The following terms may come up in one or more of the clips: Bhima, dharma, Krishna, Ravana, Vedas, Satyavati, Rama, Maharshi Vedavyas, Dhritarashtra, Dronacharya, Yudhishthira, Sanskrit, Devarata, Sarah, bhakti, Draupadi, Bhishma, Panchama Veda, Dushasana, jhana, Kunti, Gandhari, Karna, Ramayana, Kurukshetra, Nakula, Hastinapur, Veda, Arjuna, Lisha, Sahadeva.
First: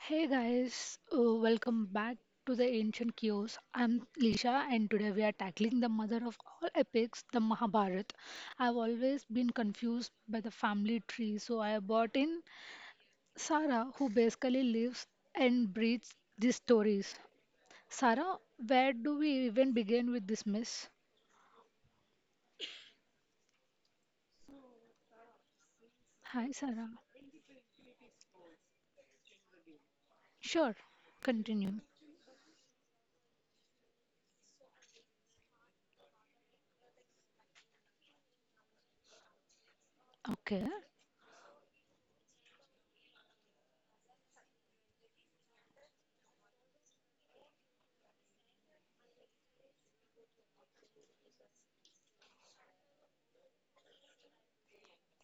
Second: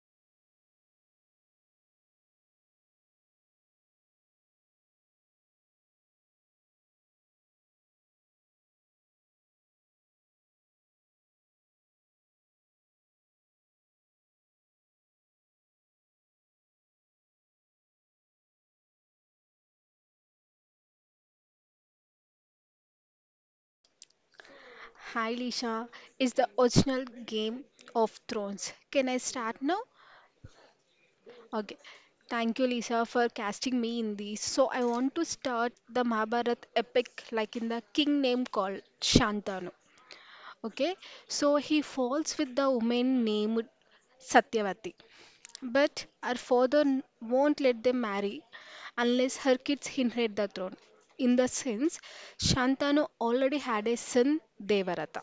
Hey guys, welcome back to the Ancient Chaos. I'm Lisha, and today we are tackling the mother of all epics, the Mahabharata. I've always been confused by the family tree, so I brought in Sarah, who basically lives and breathes these stories. Sarah, where do we even begin with this mess? Hi Lisha, is the Hi, Sarah. original Game of Thrones. Can I start now? Sure, Okay. continue. Thank you Lisa for casting me in this. So I want to start the Mahabharat epic like in the king name called Shantanu. Okay. Okay. So he falls with the woman named Satyavati. But her won't let them marry unless her kids inherit the throne. In the sense, Shantanu already had a son, Devarata.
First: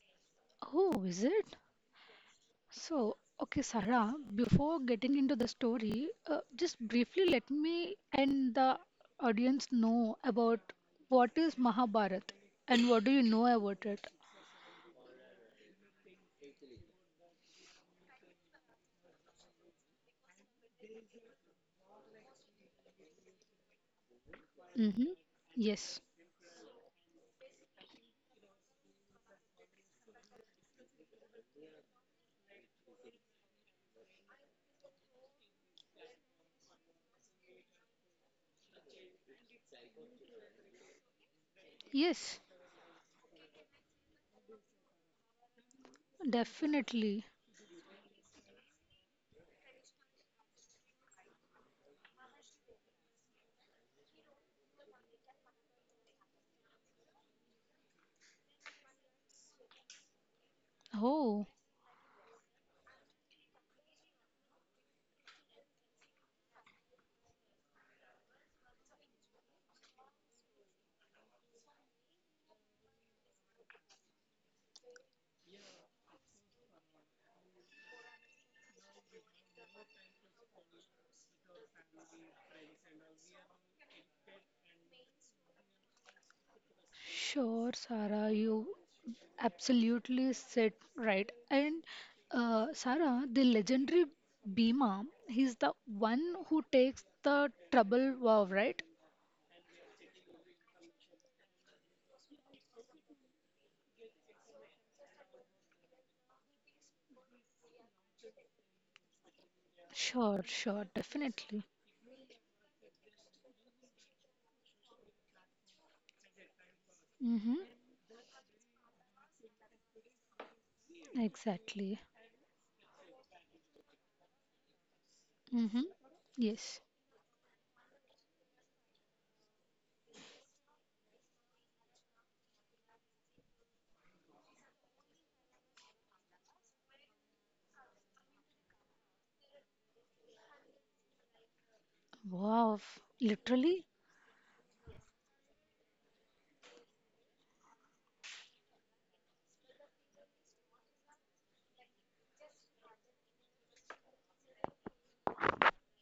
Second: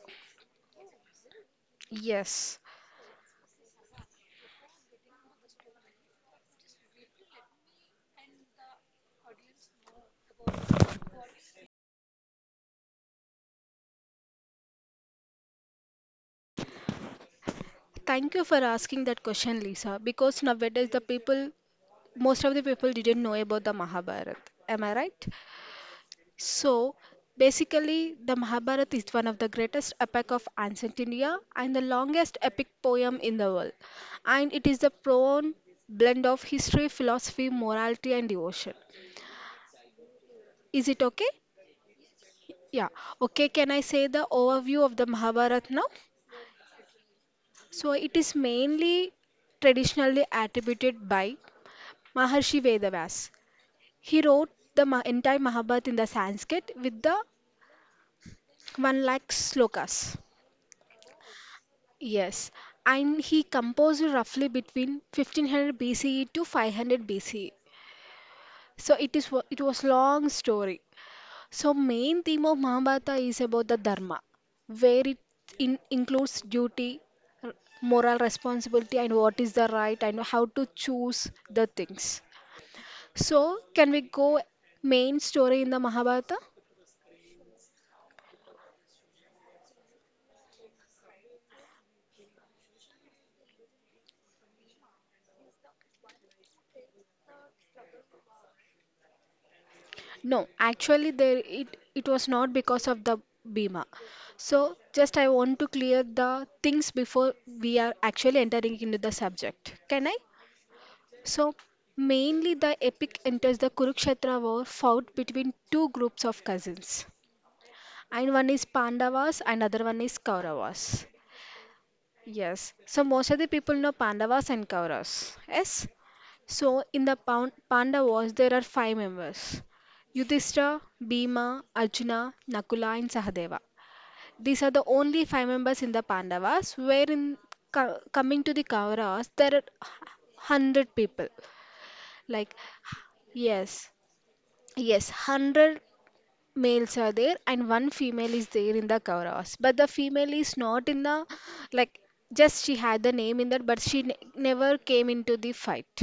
Who is it? Yes. So, okay, Sarah, before getting into the story, just briefly let me and the audience know about what is Mahabharat and what do you know about it? Thank you for asking that question, Lisa, because nowadays the people, most of the people didn't know about the Mahabharata. Am I Mm-hmm. right? Yes. So, basically, the Mahabharata is one of the greatest epic of ancient India and the longest epic poem in the world. And it is the prone blend of history, philosophy, morality, and devotion. Is it okay? Yes, Yeah. Okay, can I say the overview of the Mahabharata now? definitely. So, it is mainly traditionally attributed by Maharshi Vedavyas. He wrote entire Mahabharata in the Sanskrit with the 1 lakh slokas. Oh, Yes, and he composed roughly between 1500 BCE to 500 BCE. So it was long story. So main theme of Mahabharata is about the dharma, where it includes duty, r- moral responsibility, and what is the right and how to choose the things. So can we go main story in the Mahabharata? sure, Sarah, you absolutely said right. And Sarah, the legendary Bhima, he's the one who takes the trouble vow, right? No, actually there it was not because of the Bima. So just I want to clear the things before we are actually entering into the subject. Can I? Sure, sure, So definitely. mainly the epic enters the Kurukshetra war fought between two groups of cousins. Mm-hmm. And one is Pandavas and other one is Kauravas. Exactly. Yes. So most of the people know Pandavas and Kauravas. Mm-hmm. Yes. Yes. So in the Pandavas there are five members: Yudhishthira, Bhima, Arjuna, Nakula, and Sahadeva. These are the only five members in the Pandavas. Where in coming to the Kauravas, there are hundred people. Like Wow. Literally? yes, yes, hundred males are there and one female is there in the Kauravas. But the female is not in the like just she had the name in that, but she never came into the fight.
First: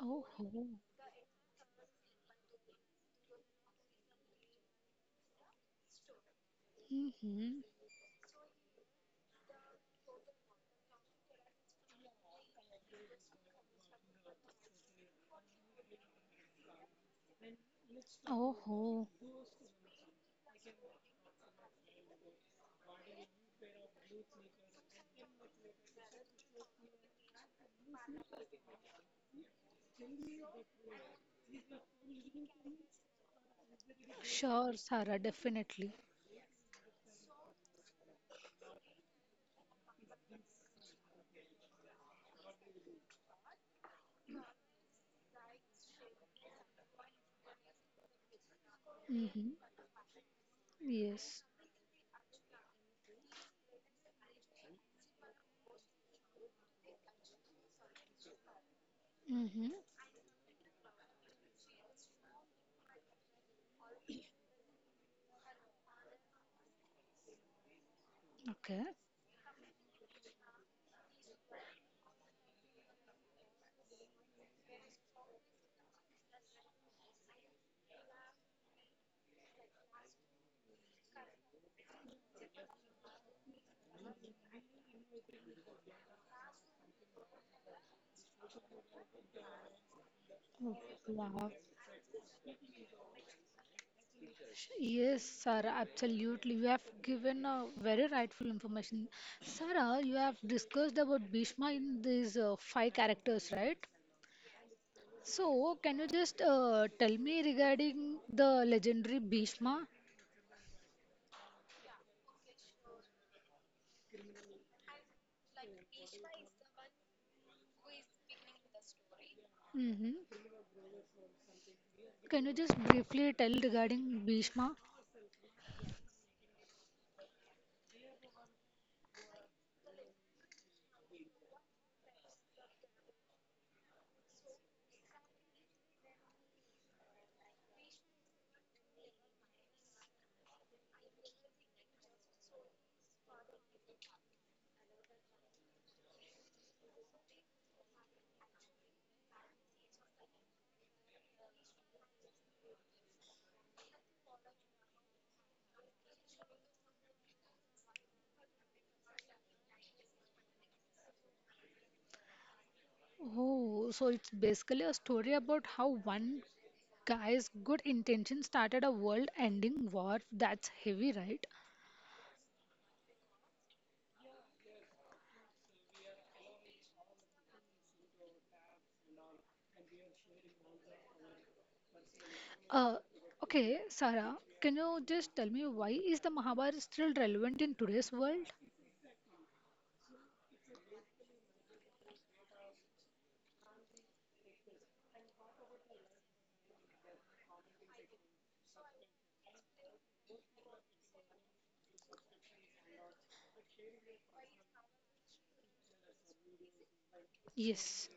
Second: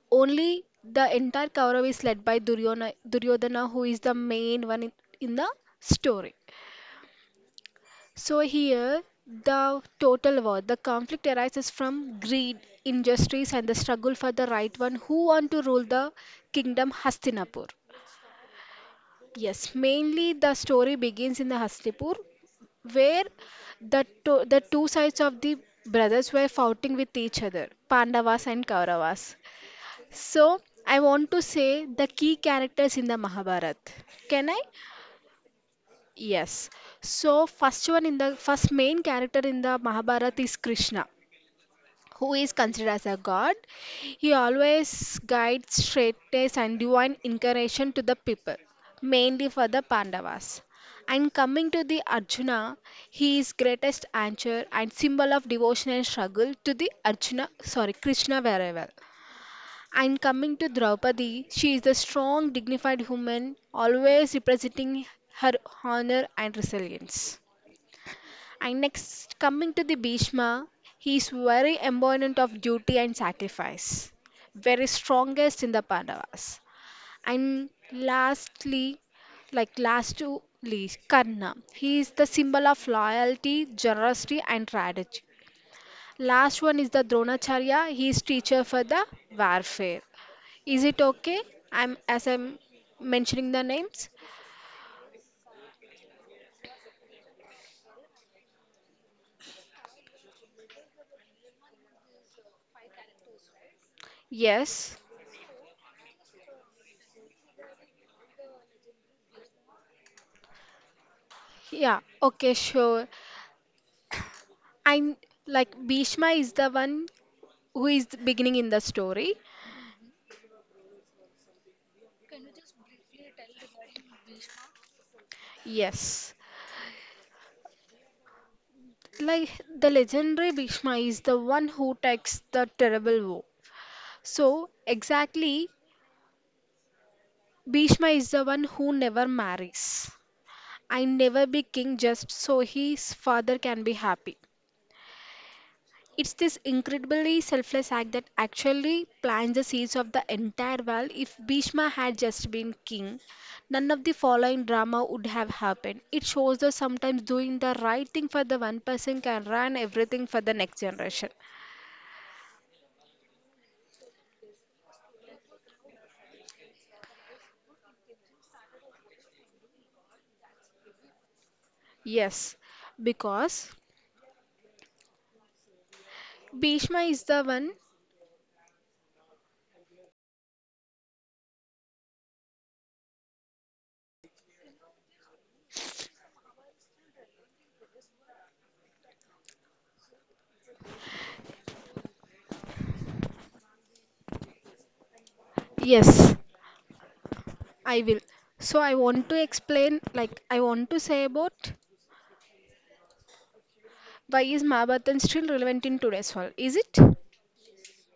Oh. Only the entire Kaurava is led by Duryodhana, Duryodhana who is the main one in the story. Mm-hmm. So here the total war, the conflict arises from greed, injustice, and the struggle for the right one who want to rule the kingdom Hastinapur. Oh. Yes, mainly the story begins in the Hastinapur where the two sides of the brothers were fighting with each other, Pandavas and Kauravas. So I want to say the key characters in the Mahabharata. Can I? Sure, Sarah, definitely. Yes. So first one in the first main character in the Mahabharata is Krishna who is considered as a god. He always guides straightness and divine incarnation to the people, mainly Mm-hmm. for the Pandavas. And Yes. coming to the Arjuna, he is greatest anchor and symbol of devotion and struggle to the Arjuna, sorry, Krishna very well. Mm-hmm. And coming to Draupadi, she is the strong, dignified woman, always representing her honor and resilience. And Okay. next, coming to the Bhishma, he is very embodiment of duty and sacrifice, very strongest in the Pandavas. And lastly, like last to least, Karna. He is the symbol of loyalty, generosity, and strategy. Last one is the Dronacharya. He is teacher for the warfare. Oh. Is it okay? Wow. I'm mentioning the names. Yes, Sarah, absolutely. You have given a very rightful information. Sarah, you have discussed about Bhishma in these five characters, right? Yes. So, can you just tell me regarding the legendary Bhishma? Yeah, okay, sure. And like Bhishma is the one who is beginning in the story. Hmm. Can you just briefly tell regarding Bhishma? Yes. Like the legendary Bhishma is the one who takes the terrible vow. So, exactly, Bhishma is the one who never marries and never be king just so his father can be happy. It's this incredibly selfless act that actually plants the seeds of the entire world. If Bhishma had just been king, none of the following drama would have happened. It shows that sometimes doing the right thing for the one person can run everything for the next generation. Oh, so it's basically a story about how one guy's good intention started a world-ending war. That's heavy, right? Yes, because Bhishma is the one. Uh, okay, Sarah, can you just tell me why is the Mahabharata still relevant in today's world? Yes, I will. So I want to explain, like, I want to say about why is Mahabharatan still relevant in today's world, is it? Yes.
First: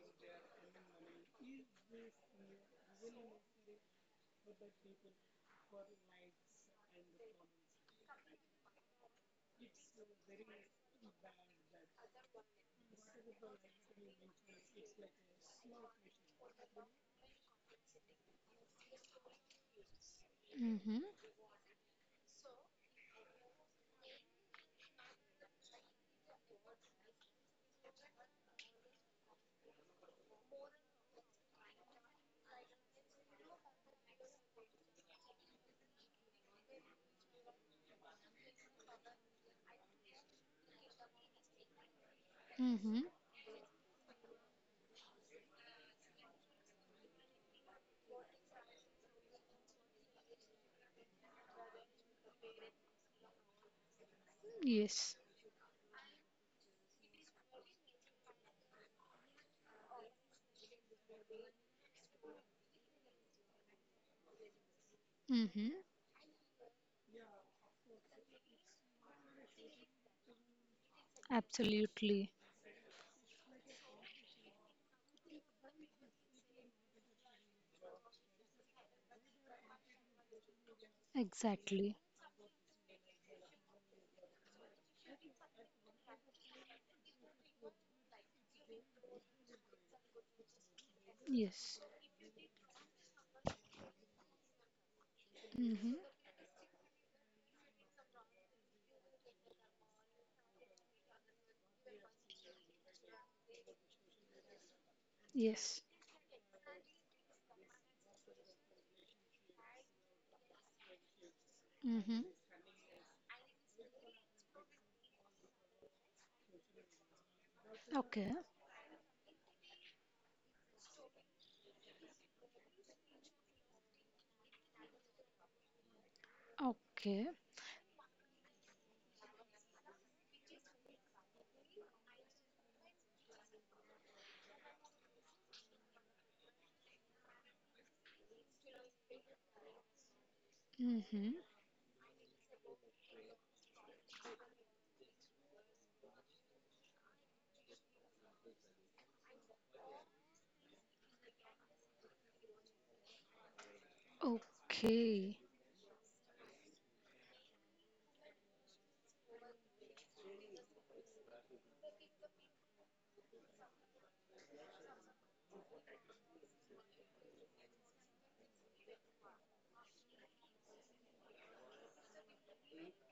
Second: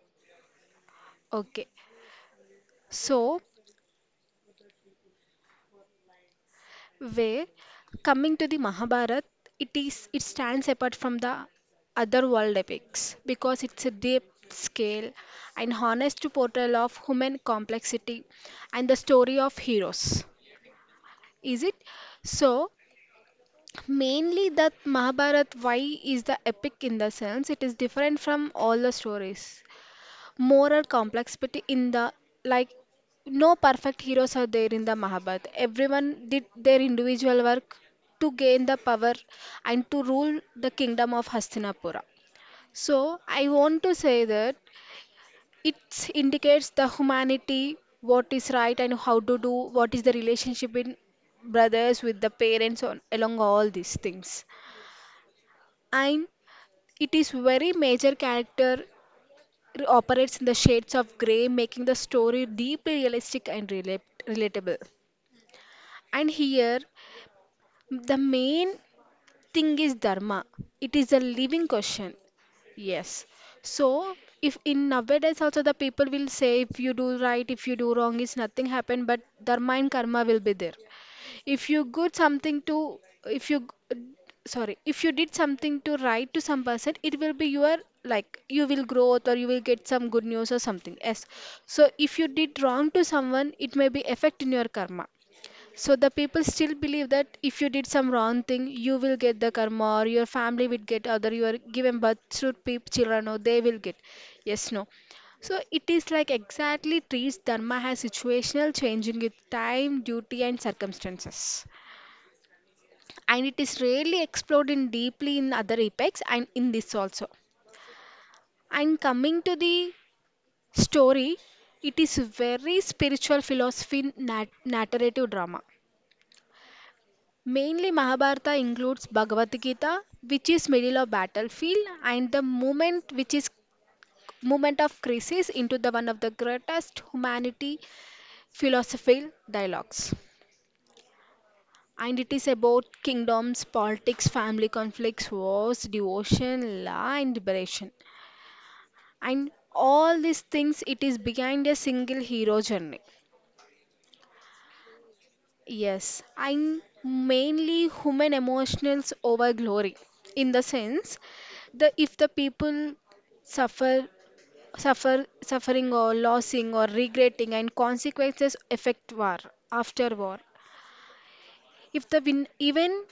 Okay. So, where coming to the mahabharata it stands apart from the other world epics because it's a deep scale and honest portrayal of human complexity and the story of heroes Mm-hmm. is it. So mainly that mahabharata why is the epic in the sense it is different from all the stories moral complexity in the like no perfect heroes are there in the Mahabharata. Everyone did their individual work to gain the power and to rule the kingdom of Hastinapura. So Mm-hmm. I want to say that it indicates the humanity, what is right and how to do, what is the relationship in brothers with the parents on along all these things. Yes. And it is very major character. It operates in the shades of grey, making the story deeply realistic and relatable. Mm-hmm. And here, the main thing is dharma. It is a living question. Absolutely. Yes. So, if in nowadays also the people will say if you do right, if you do wrong, is nothing happen, but dharma and karma will be there. If you Exactly. good something to if you g- sorry, if you did something to write to some person, it will be your like you will growth, or you will get some good news or something, yes. Yes. So if you did wrong to someone, it may be affect in your karma. Mm-hmm. So the people still believe that if you did some wrong thing, you will get the karma, or your family will get other, you are given birth to peop children, or they will get, yes, no. So Yes. it is like exactly trees dharma has situational changing with time duty and circumstances. Mm-hmm. And it is rarely explored in deeply in other epics and in this also. Okay. And coming to the story, it is very spiritual philosophy narrative drama. Okay. Mainly mahabharata includes bhagavad gita, which is middle of battlefield, and the movement, which is movement of crisis into the one of the greatest humanity philosophical dialogues. Mm-hmm. And it is about kingdoms, politics, family conflicts, wars, devotion, law, and liberation. And all these things, it is behind a single hero journey. Okay. Yes, I'm mainly human emotions over glory. In the sense, the if the people suffer, suffering or losing or regretting, and consequences affect war after war. If the win, even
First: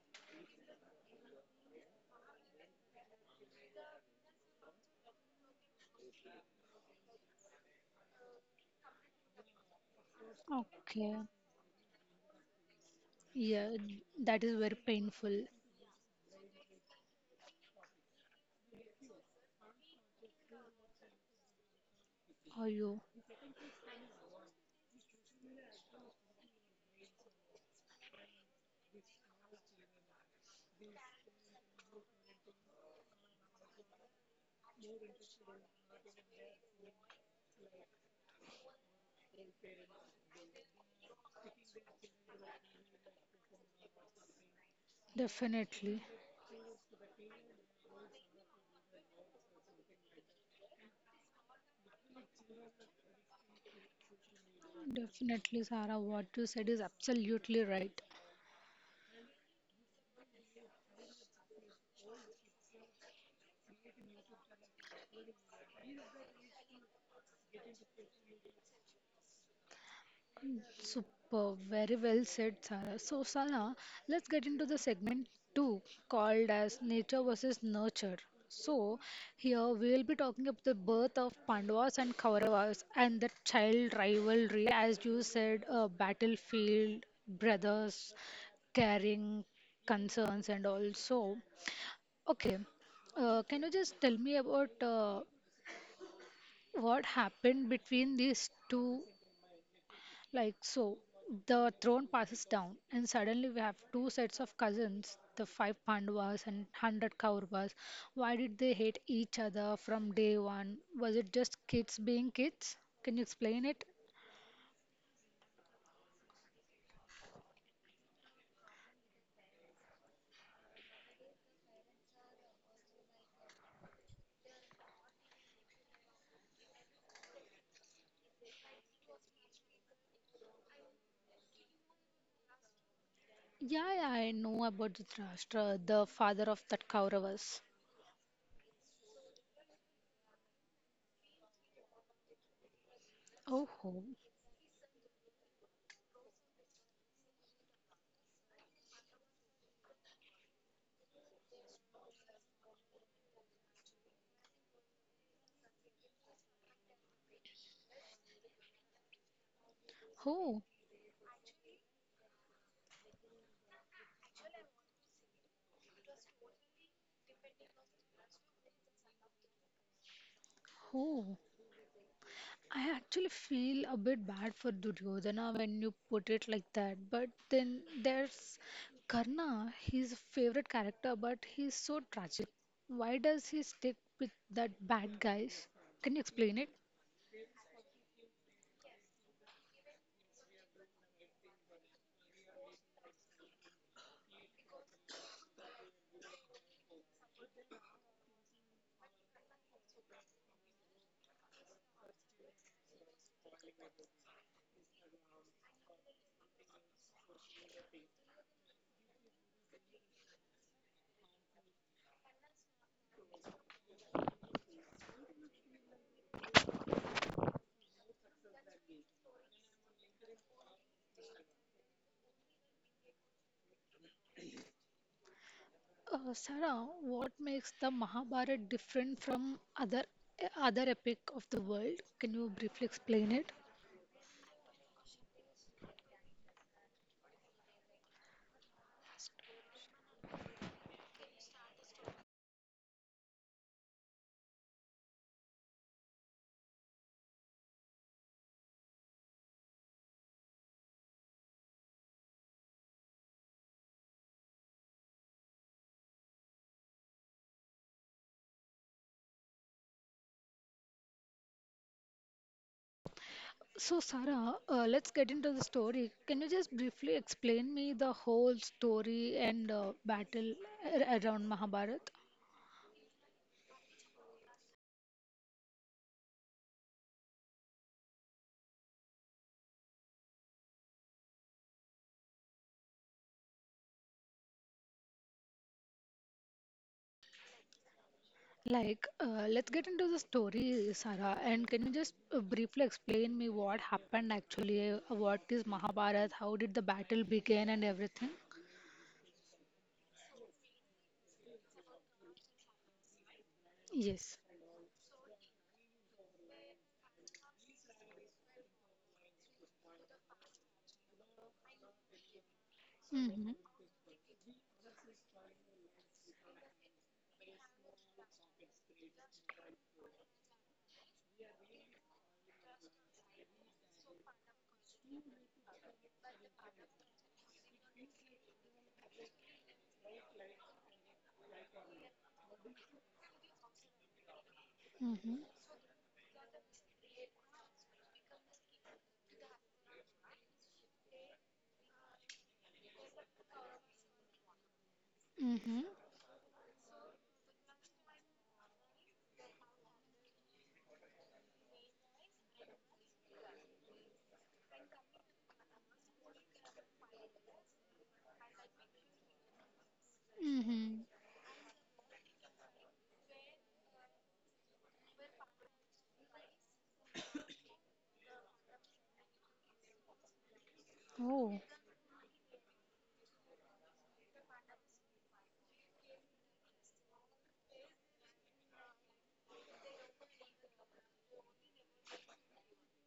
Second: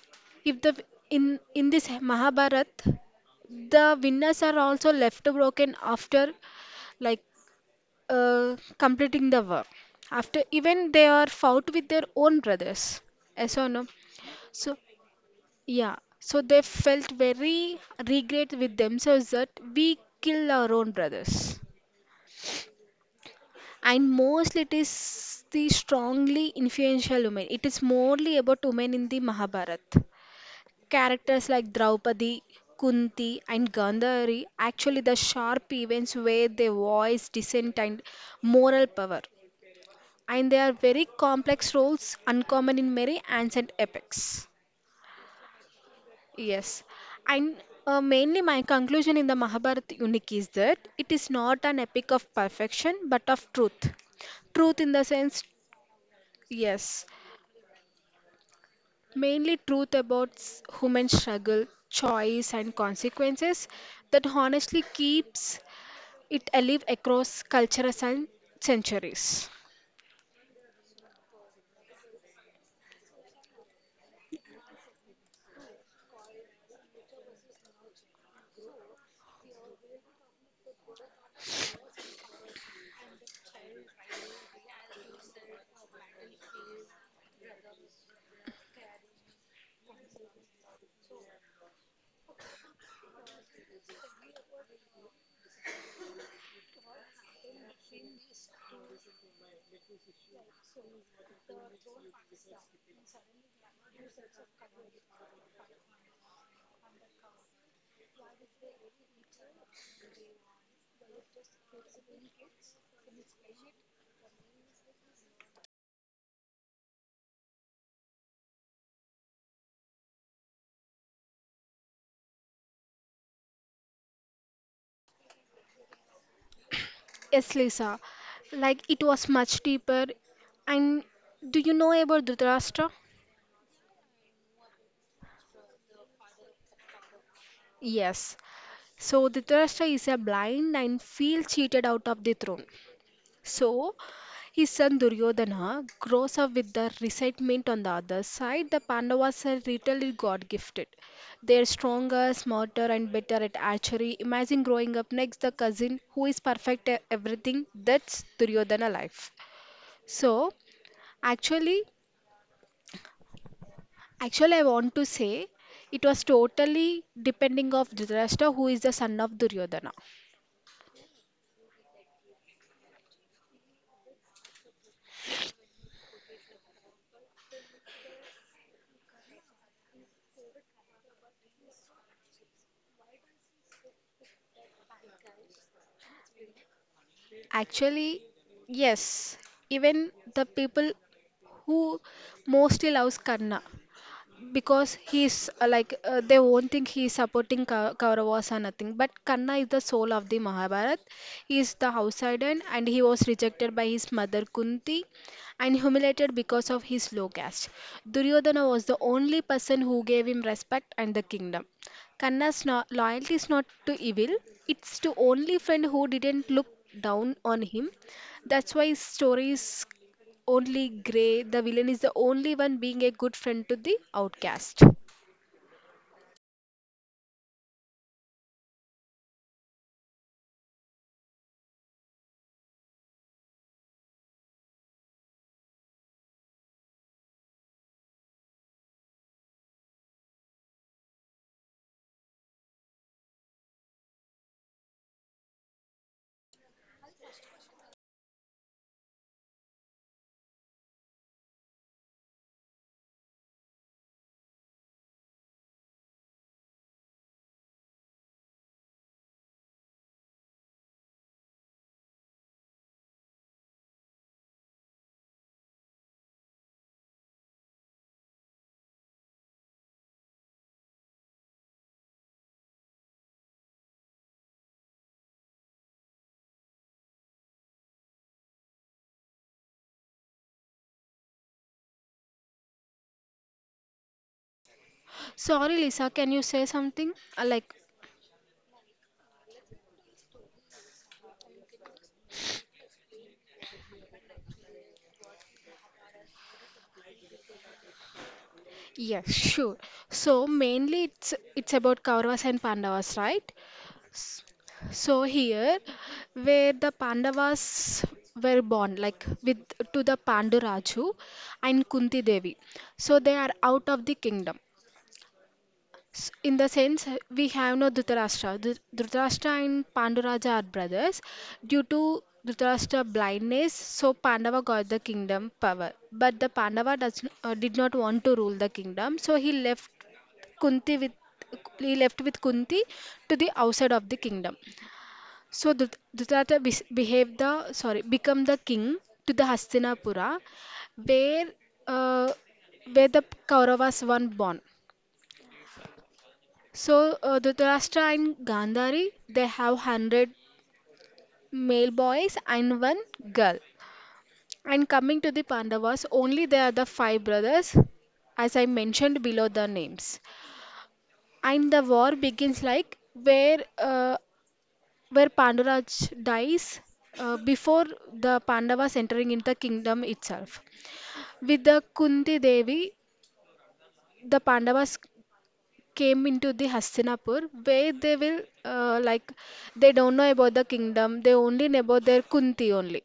if the in this Mahabharat, the winners are also left broken after like completing the work. After even they Okay. are fought with their own brothers. Yes or Yeah, no? that is very So painful. yeah. So they felt very regret with themselves that we kill our own brothers. Are you And mostly it is the strongly influential women. It is mostly about women in the Mahabharata. Characters like Draupadi, Kunti, and Gandhari actually the sharp events where they voice dissent and moral power. And they are very complex roles, uncommon in many ancient epics. definitely, Yes. And mainly, my conclusion in the Mahabharata unique is that it is not an epic of perfection but of truth. Truth in the sense, definitely, Sarah. What you said is yes, absolutely right. mainly truth about human struggle, choice, and consequences that honestly keeps it alive across cultures and centuries. Superb, very well said, Sara. So, Sara, let's get into the segment two called as Nature versus Nurture. So, here we will be talking about the birth of Pandavas and Kauravas and the child rivalry, as you said, battlefield, brothers, caring concerns, and also. Okay, can you just tell me about what happened between these two like so, the throne passes down, and suddenly we have two sets of cousins, the five Pandavas and 100 Kauravas. Why did they hate each other from day one? Was it just kids being kids? Can you explain it? Yes, Lisa. Like it was much deeper. And do you know about Dhritarashtra? Yeah, yeah, I know about Dhritarashtra, the father of that Kauravas. Yes. So Dhritarashtra is a blind and feels cheated out of the throne. Oh, So oh, his son Duryodhana grows up with the resentment on the other side. The Pandavas are literally God gifted. They are stronger, smarter, and better at archery. Imagine growing up next the cousin who is perfect at everything. That's Duryodhana life. So oh, actually Actually, I want to say it was totally depending of Dhritarashtra, who is the son of Duryodhana. oh. I actually feel a bit bad for Duryodhana when you put it like that, but then there's Karna, his favorite character, but he's so tragic. Why does he stick with that bad guys? Can you explain it? Actually, yes, even the people who mostly loves Karna, because he's like they won't think he's supporting Kauravas or nothing. But Karna is the soul of the Mahabharat. He is the outsider and he was rejected by his mother Kunti and humiliated because of his low caste. Duryodhana was the only person who gave him respect and the kingdom. Karna's loyalty is not to evil; it's to only friend who didn't look down on him. That's why his story is only Grey, the villain, is the only one being a good friend to the outcast. Sarah, what makes the Mahabharata different from other epic of the world? Can you briefly explain it? So, Sarah, let's get into the story. Can you just briefly explain me the whole story and battle around Mahabharata? Sorry, Lisa, can you say something? Uh, Like, Like, let's get into the story, Sarah, and can you just briefly explain me what happened actually? What is Mahabharata? How did the battle begin and everything? yes, sure. So mainly it's about Kauravas and Pandavas, right? S- Yes. So here, where the Pandavas were born, like with to the Panduraju and Kunti Devi, so they Mm-hmm. are out of the kingdom. In the sense we have no Dhritarashtra. Dhritarashtra and Panduraja are brothers. Due to Dhritarashtra blindness, so Pandava got the kingdom power. But the Pandava did not want to rule the kingdom, so he left Kunti with he left with Kunti to the outside of the kingdom. Mm-hmm. So Dhritarashtra bes- behaved the sorry become the king to the Hastinapura, where uh, where the Kauravas were born. Mm-hmm. So Dhritarashtra and Gandhari they have 100 male boys and one girl. And coming to the Pandavas only they are the five brothers as I mentioned below the names. Mm-hmm. And the war begins like where Panduraj dies before the Pandavas entering into the kingdom itself. Oh. With the Kunti Devi, the Pandavas came into the Hastinapur where they will like they don't know about the kingdom. They only know about their Kunti only.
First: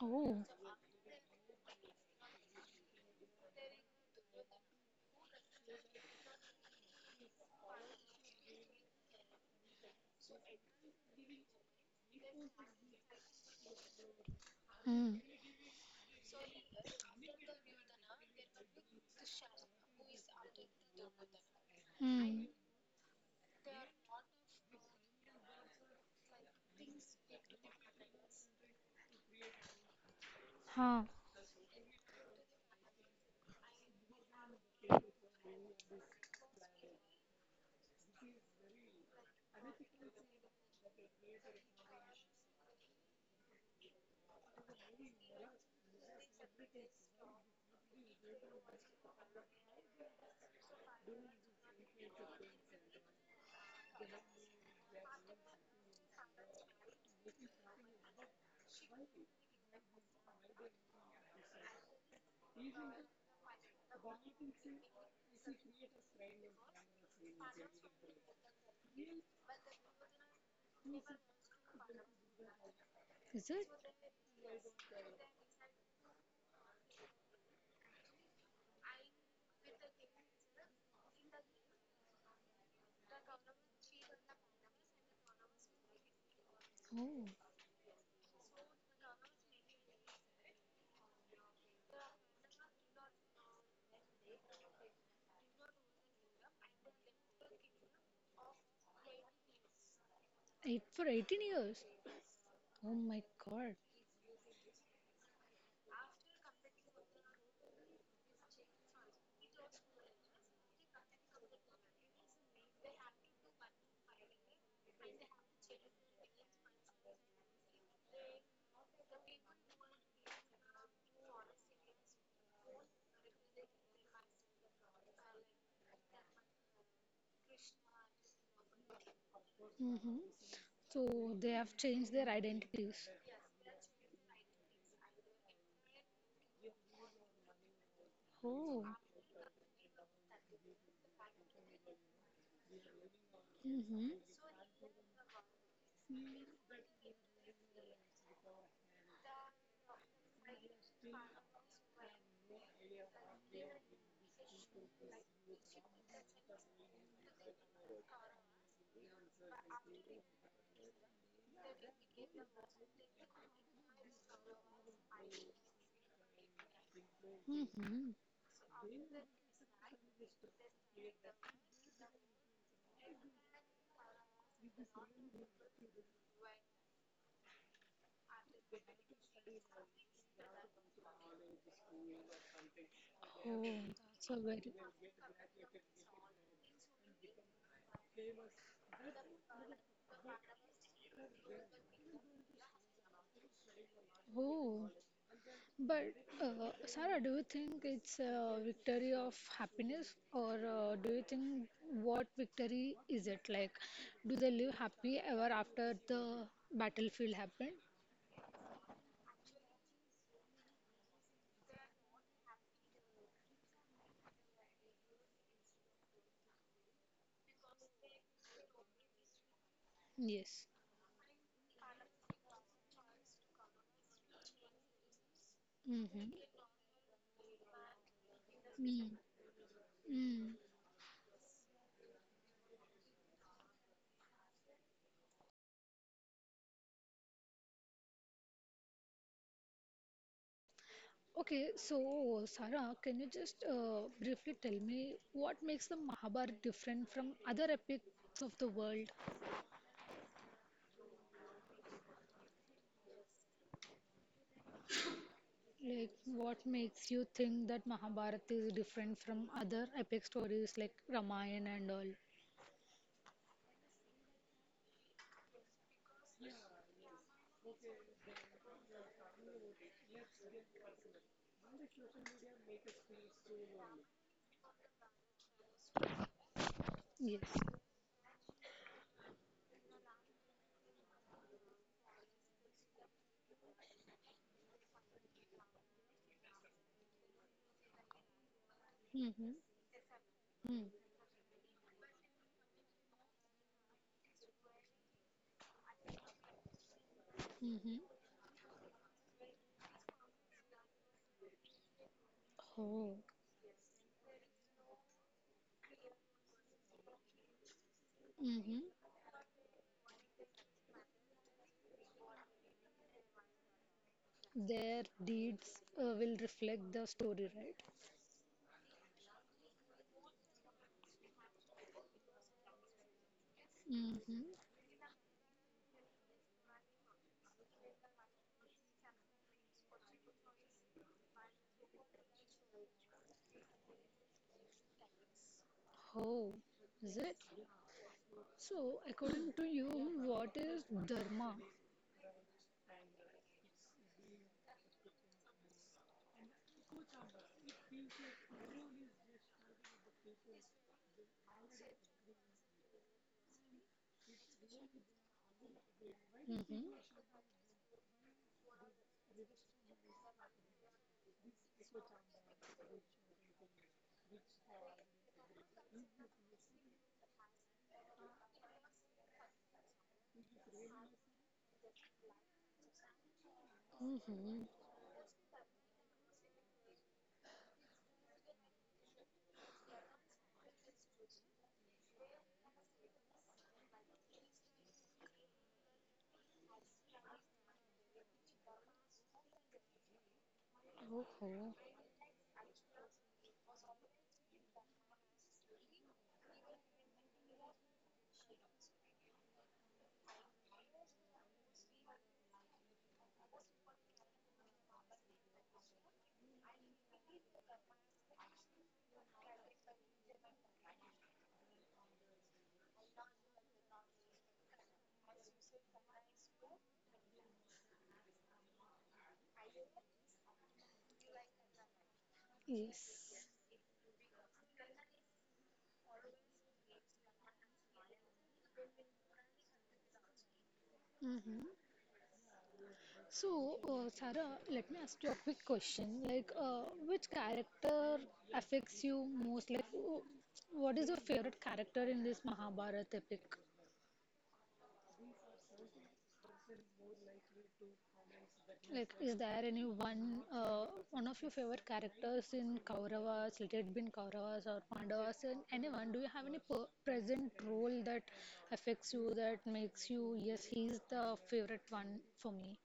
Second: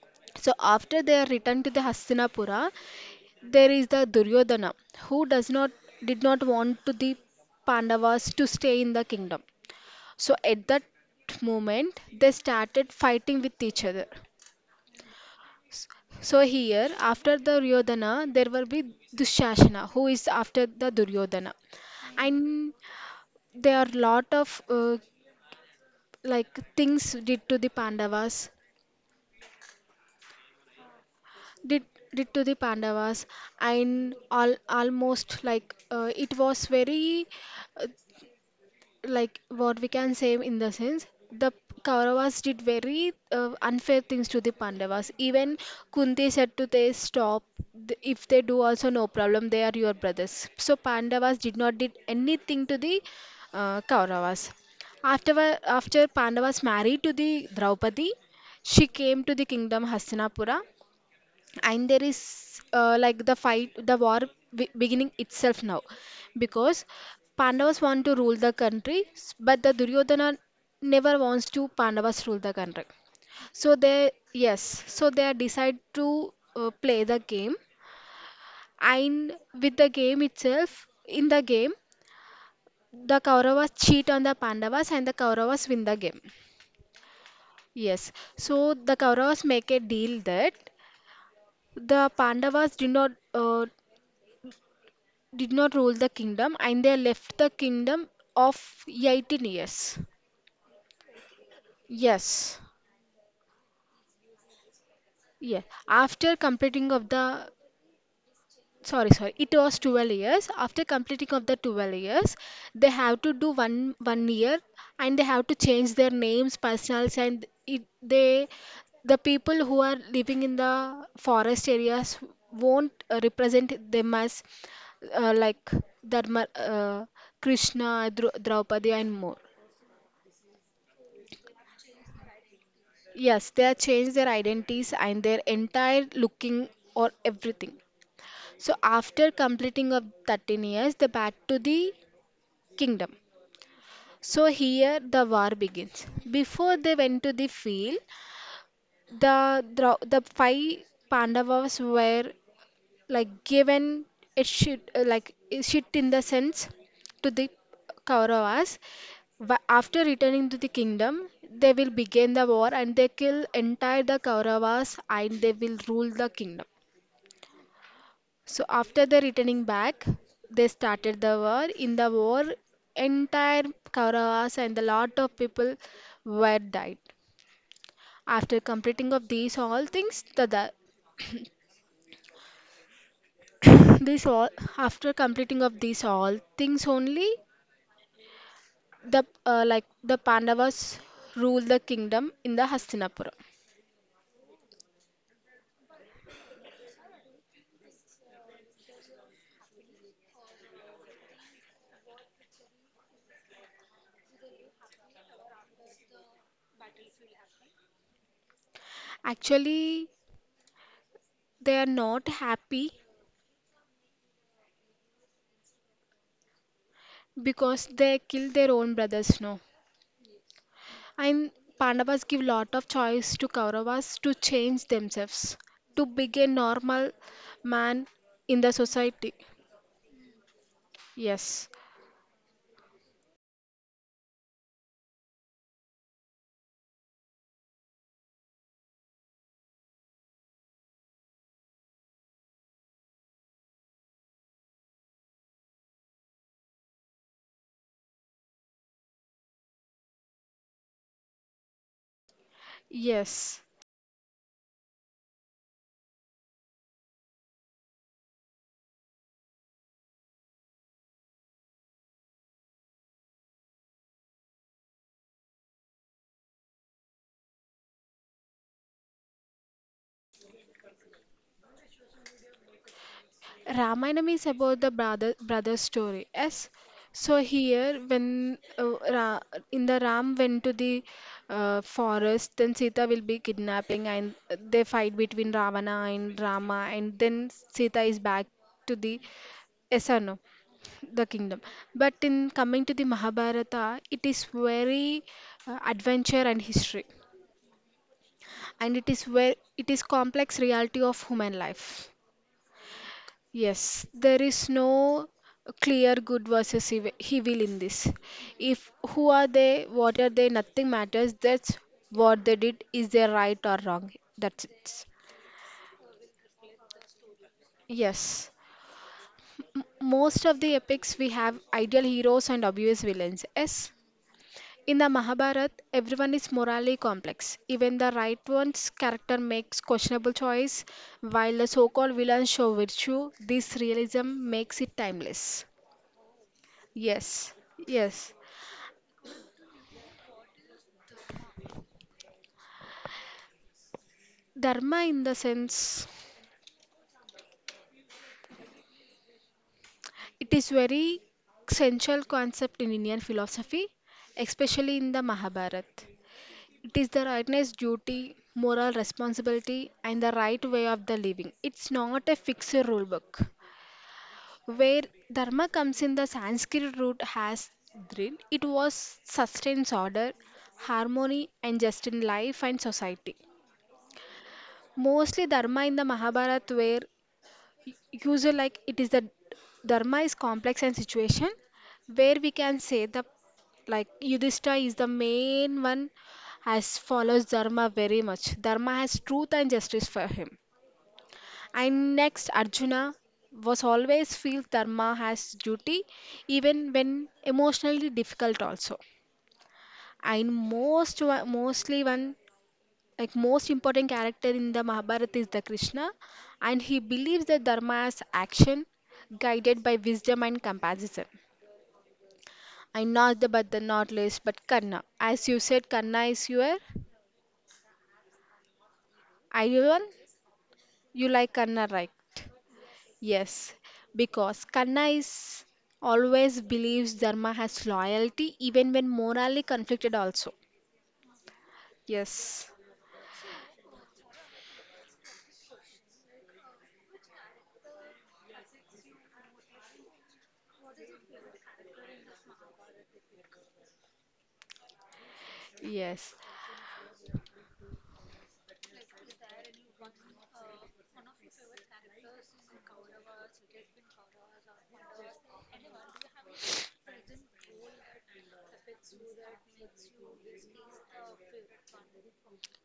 Oh. So after they are returned to the Hastinapura there is the Duryodhana who does not did not want to the Pandavas to stay in the kingdom. So at that moment they started fighting with each other. Mm. So here after the Duryodhana there will be Dushasana who is after the Duryodhana. Mm. And there are lot of like things did to the Pandavas, Huh. did did to the Pandavas, and all almost like it was very uh, like what we can say in the sense the Kauravas did very unfair things to the Pandavas. Even Kunti said to them, "Stop! If they do also, no problem. They are your brothers." So Pandavas did not did anything to the Kauravas. After Pandavas married to the Draupadi, she came to the kingdom Hastinapura, and there is like the fight the war beginning itself now, because Pandavas want to rule the country, but the Duryodhana never wants to Pandavas rule the country. Is it? So they, yes, so they decide to play the game, and with the game itself, in the game the Kauravas cheat on the Pandavas and the Kauravas win the game. Oh, Yes. So the Kauravas make a deal that the Pandavas do not did not rule the kingdom and they left the kingdom of 18 years. eight for 18 years. Yes. Oh my God. Yeah, after completing of the, sorry, it was 12 years. After completing of the 12 years they have to do one year, and they have to change their names personals and it, they the people who are living in the forest areas won't represent them as like Dharma, Krishna, Dru Draupadi, and more. Mm-hmm. So they have changed their identities. Yes, they have changed their identities and their entire looking or everything. So Oh. after completing of 13 years, they back to the kingdom. Mm-hmm. So here the war begins. Before they went to the field, the five Pandavas were like given a shit, like a shit in the sense to the Kauravas. After returning to the kingdom, they will begin the war and they kill entire the Kauravas and they will rule the kingdom. Mm-hmm. So after they returning back, they started the war. In the war, entire Kauravas and a lot of people were died. After completing of these all things, the Oh, this that's a all very. after completing of these all things only the like the Pandavas ruled the kingdom in the Hastinapura. Oh. But uh, Sarah, do you think it's a victory of happiness, or do you think what victory is it like? Do they live happy ever after the battlefield happened? Actually, they are not happy because they kill their own brothers now, Yes. and Pandavas give lot of choice to Kauravas to change themselves to be a Mm-hmm. normal man in the Mm. society. Mm. Yes. Okay, so Sarah, can you just briefly tell me what makes the Mahabharata different from other epics of the world? Yes. Like, what makes you think that Mahabharata is different from other epic stories like Ramayana and all? Ramayana is about the brother's story. Yes. So Yes. here, when in the Ram went to the forest, then Sita will be kidnapping, and they fight between Ravana and Rama, and then Sita is back to the, Mm-hmm. yes or no, the kingdom. But in coming to the Mahabharata, it is very adventure and history, Mm-hmm. and it is where it is complex reality of human life. Oh. Yes, there is no clear good versus evil in this. Mm-hmm. If who are they, what are they, nothing matters. That's what they did. Is they right or wrong? That's it. Their deeds will reflect the story, right? Yes. Most of the epics we have ideal heroes and obvious villains. Yes. Mm-hmm. In the Mahabharata, everyone is morally complex. Even the right one's character makes questionable choice, while the so-called villains show virtue. This realism makes it timeless. Oh. Is it? Yes. Yes. So, according to you, what is dharma? Dharma, in the sense, it is very central concept in Indian philosophy, especially in the Mahabharata. It Mm-hmm. is the rightness, duty, moral responsibility, and the right way of the living. It's not a fixed rule book. Where dharma comes in the Sanskrit root has drin, it was sustains order, harmony, and just in life and society. Mm-hmm. Mostly dharma in the Mahabharata were user like it is the dharma is complex and situation where we can say the like Yudhishthira is the main one has follows dharma very much. Dharma has truth and justice for him. Oh. And next Arjuna was always feels dharma has duty even when emotionally difficult also. And mostly one like most important character in the Mahabharata is the Krishna, and he believes that dharma is action guided by wisdom and compassion. And not the but the not least, but Karna. As you said, Karna is your ideal one. You like Karna, right? Yes. Yes, because Karna is always believes dharma has loyalty, even when morally conflicted. Also, Mm-hmm. yes, So, Sarah, let me ask you a quick question. Like, which character affects you most? Like, what is your favorite character in this Mahabharata epic? yes, Like, is there any one, one of your favorite characters in Kauravas, let it be in Kauravas or Pandavas, and anyone? Do you have any per present role that affects you, that makes you, yes, he's the favorite one for me?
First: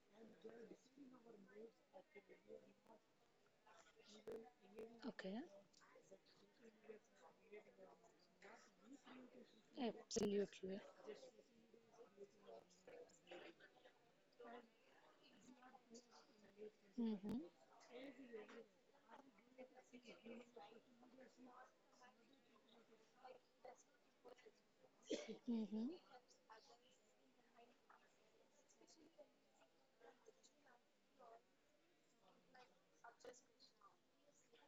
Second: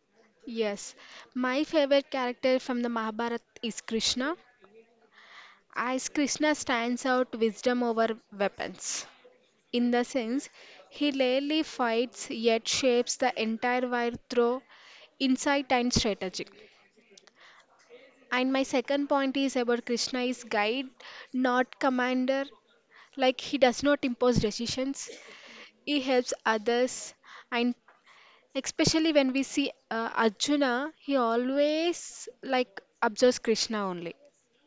yes. My favorite character from the Mahabharata is Krishna. Okay, As Krishna stands out wisdom over weapons, in the sense absolutely. he rarely fights yet shapes the entire war through insight and strategy. Mm-hmm, And my second point is about Krishna is guide, not commander. Like he does not impose decisions, mm-hmm. he helps others, and especially when we see Arjuna, he always like observes Krishna only.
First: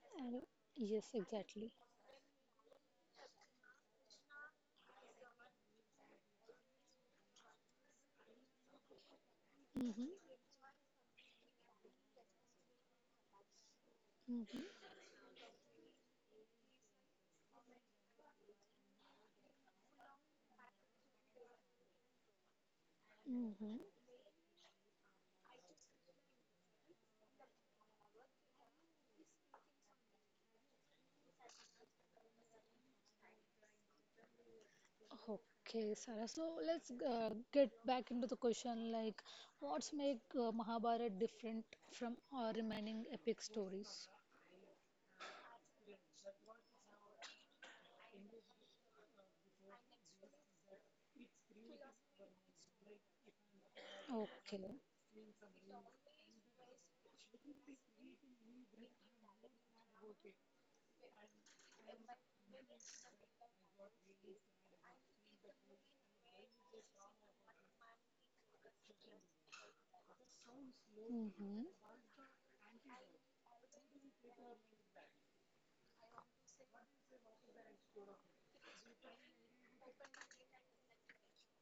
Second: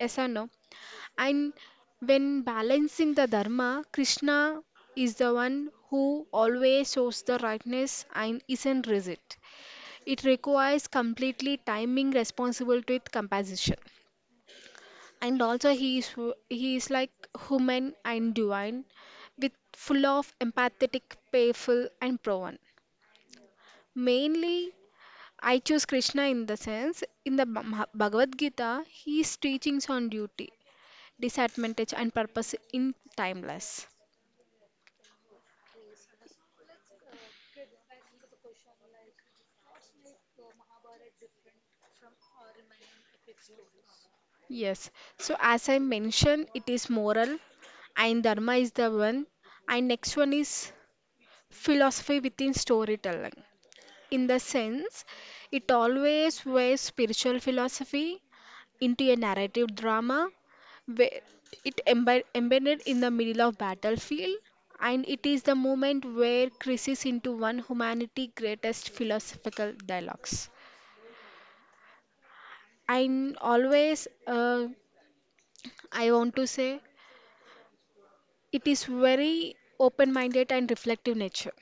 Yes or And- no? Yes, And exactly. when balancing the dharma, Krishna is the one who always shows the rightness and isn't rigid. It Mm-hmm, requires completely timing, responsibility, with compassion. mm-hmm, And also he is like human and divine, with full of empathetic, payful and proven. mm-hmm. Mainly I choose Krishna in the sense in the Bhagavad Gita, his teachings on duty, disadvantage, and purpose in timeless. Okay, Sarah. So let's get back into the question like, what's make Mahabharata different from our remaining epic stories? Yes. So as I mentioned, it is moral and dharma is the one. And next one is philosophy within storytelling. In the Okay. sense, it always wears spiritual philosophy into a narrative drama where it embedded in the middle of battlefield, and it is the moment where crisis into one humanity greatest philosophical dialogues. Mm-hmm. And always, I want to say it is very open minded and reflective nature.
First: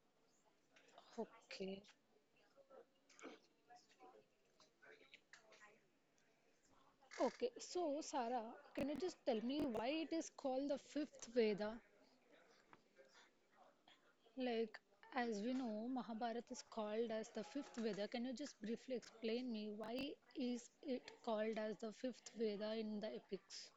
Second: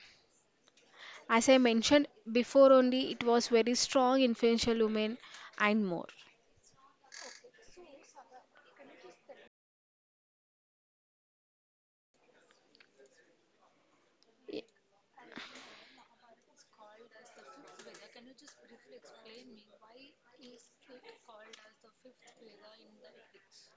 As I Okay. mentioned before, only it was very strong, influential women, and more. Okay. So, Sarah, can you just tell me why it is called the fifth Veda? Y- Like, as we know, Mahabharata is called as the fifth Veda. Can you just briefly explain me why is it called as the fifth Veda in the epics?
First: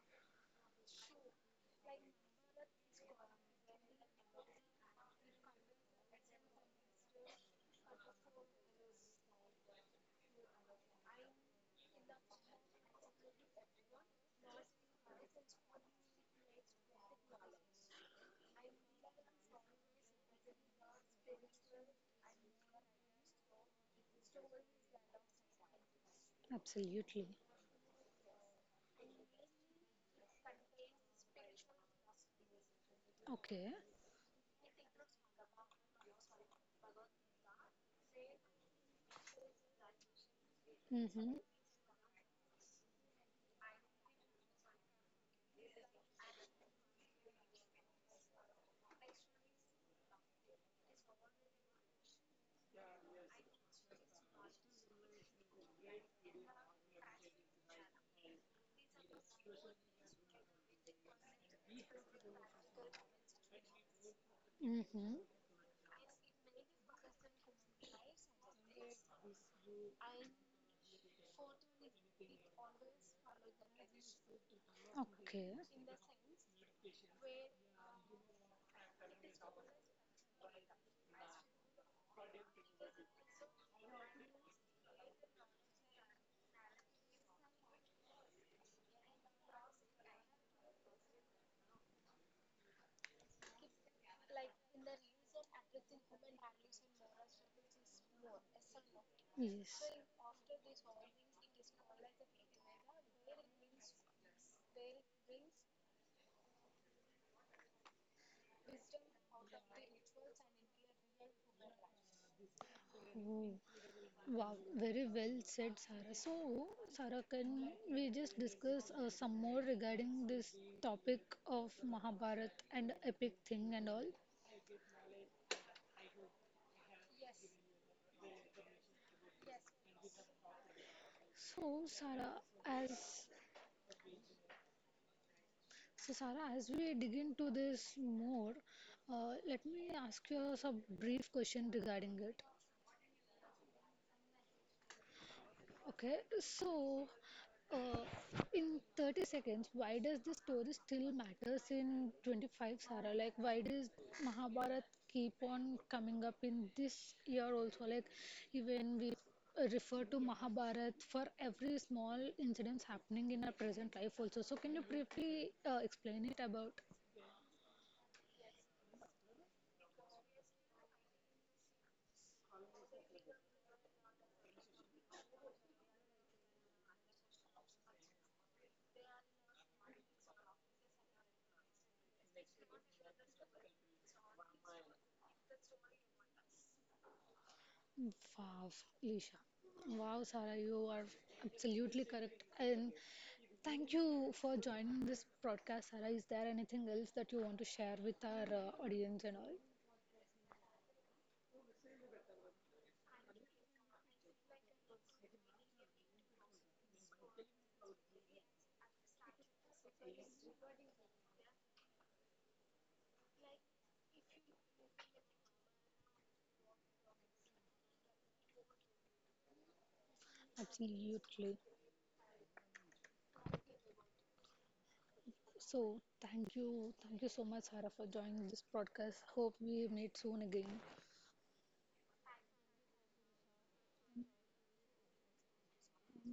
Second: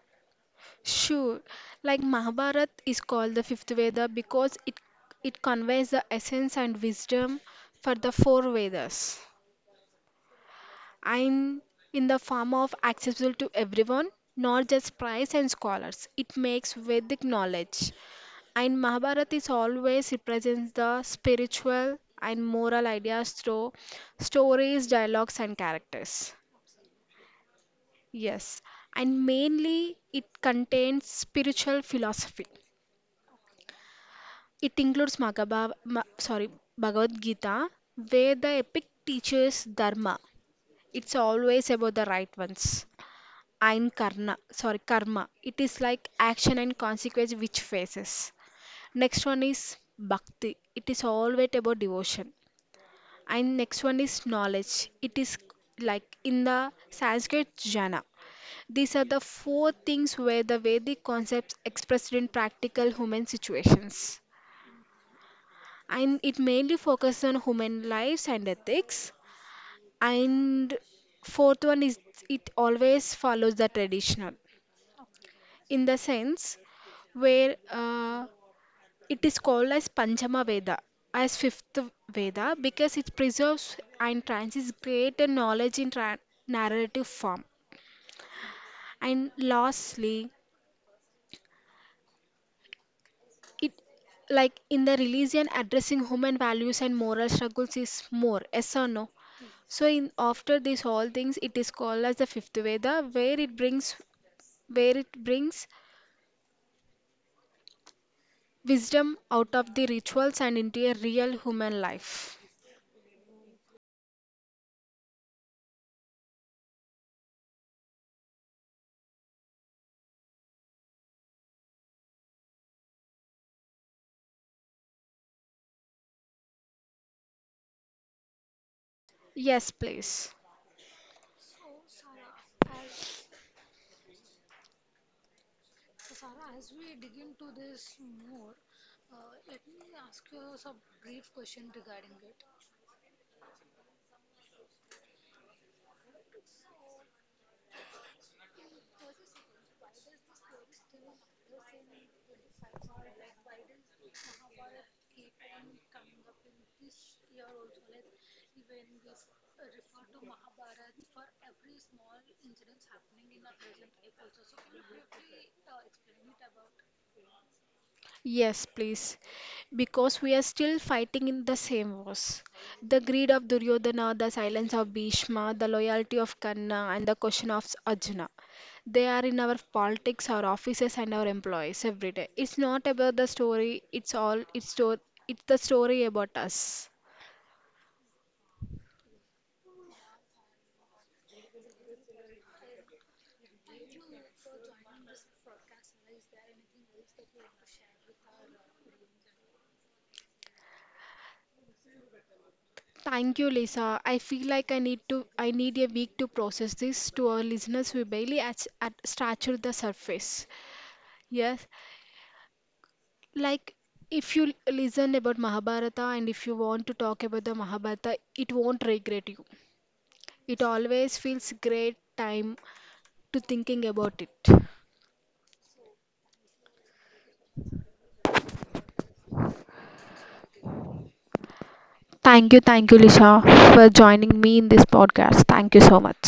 Sure, like Mahabharat is called the fifth Veda because it conveys the essence and wisdom for the four Vedas and in the form of accessible to everyone, not just priests and scholars. It makes Vedic knowledge. And Mahabharata is always represents the spiritual and moral ideas through stories, dialogues, and characters. Absolutely. Yes, and mainly it contains spiritual philosophy. Okay. It includes Bhagavad Gita, where the epic teaches dharma. It's Mm-hmm. always about the right ones. And karma. It is like action and consequence which faces. Next one is bhakti. It is always about devotion. And next one is knowledge. It is like in the Sanskrit, jhana. These are the four things where the Vedic concepts expressed in practical human situations, Mm-hmm. and it mainly focuses on human lives and ethics. And fourth one is it always follows the traditional, Okay. in the sense where it is called as Panchama Veda, as fifth Veda, because it preserves and transmits greater knowledge in narrative form. And lastly, it like in the religion addressing human values and moral struggles is more, yes or no, Yes. so in after these all things it is called as the fifth Veda where it brings wisdom out of the rituals and into a real human life. Oh, wow, very well said, Sarah. So, Sarah, can we just discuss some more regarding this topic of Mahabharata and epic thing and all? Yes, please. So, Sarah, as So, Sarah, as we dig into this more, let me ask you some brief question regarding it. Okay, so uh, in 30 seconds, why does this story still matters in 25, Sarah? Like, why does Mahabharat keep on coming up in this year also? Like, even we refer to Mahabharat for every small incidents happening in our present life also. So, can you briefly explain it about? Yes, please. Because we are still fighting in the same wars. The greed of Duryodhana, the silence of Bhishma, the loyalty of Karna, and the question of Arjuna. They are in our politics, our offices, and our employees every day. It's not about the story, it's the story about us. Wow, Lisha. Wow, Sarah, you are absolutely correct. And thank you for joining this broadcast, Sarah. Is there anything else that you want to share with our audience and all? Thank you, Lisa. I feel like I need a week to process this. To our listeners, we barely at scratched the surface. Yes, like, if you listen about Mahabharata and if you want to talk about the Mahabharata, it won't regret you. It Absolutely. always feels great time to thinking about it. So, thank you. Thank you so much, Sarah, for joining this broadcast. Hope we meet soon again. Thank you, Lisha, for joining me in this podcast. Thank you so much.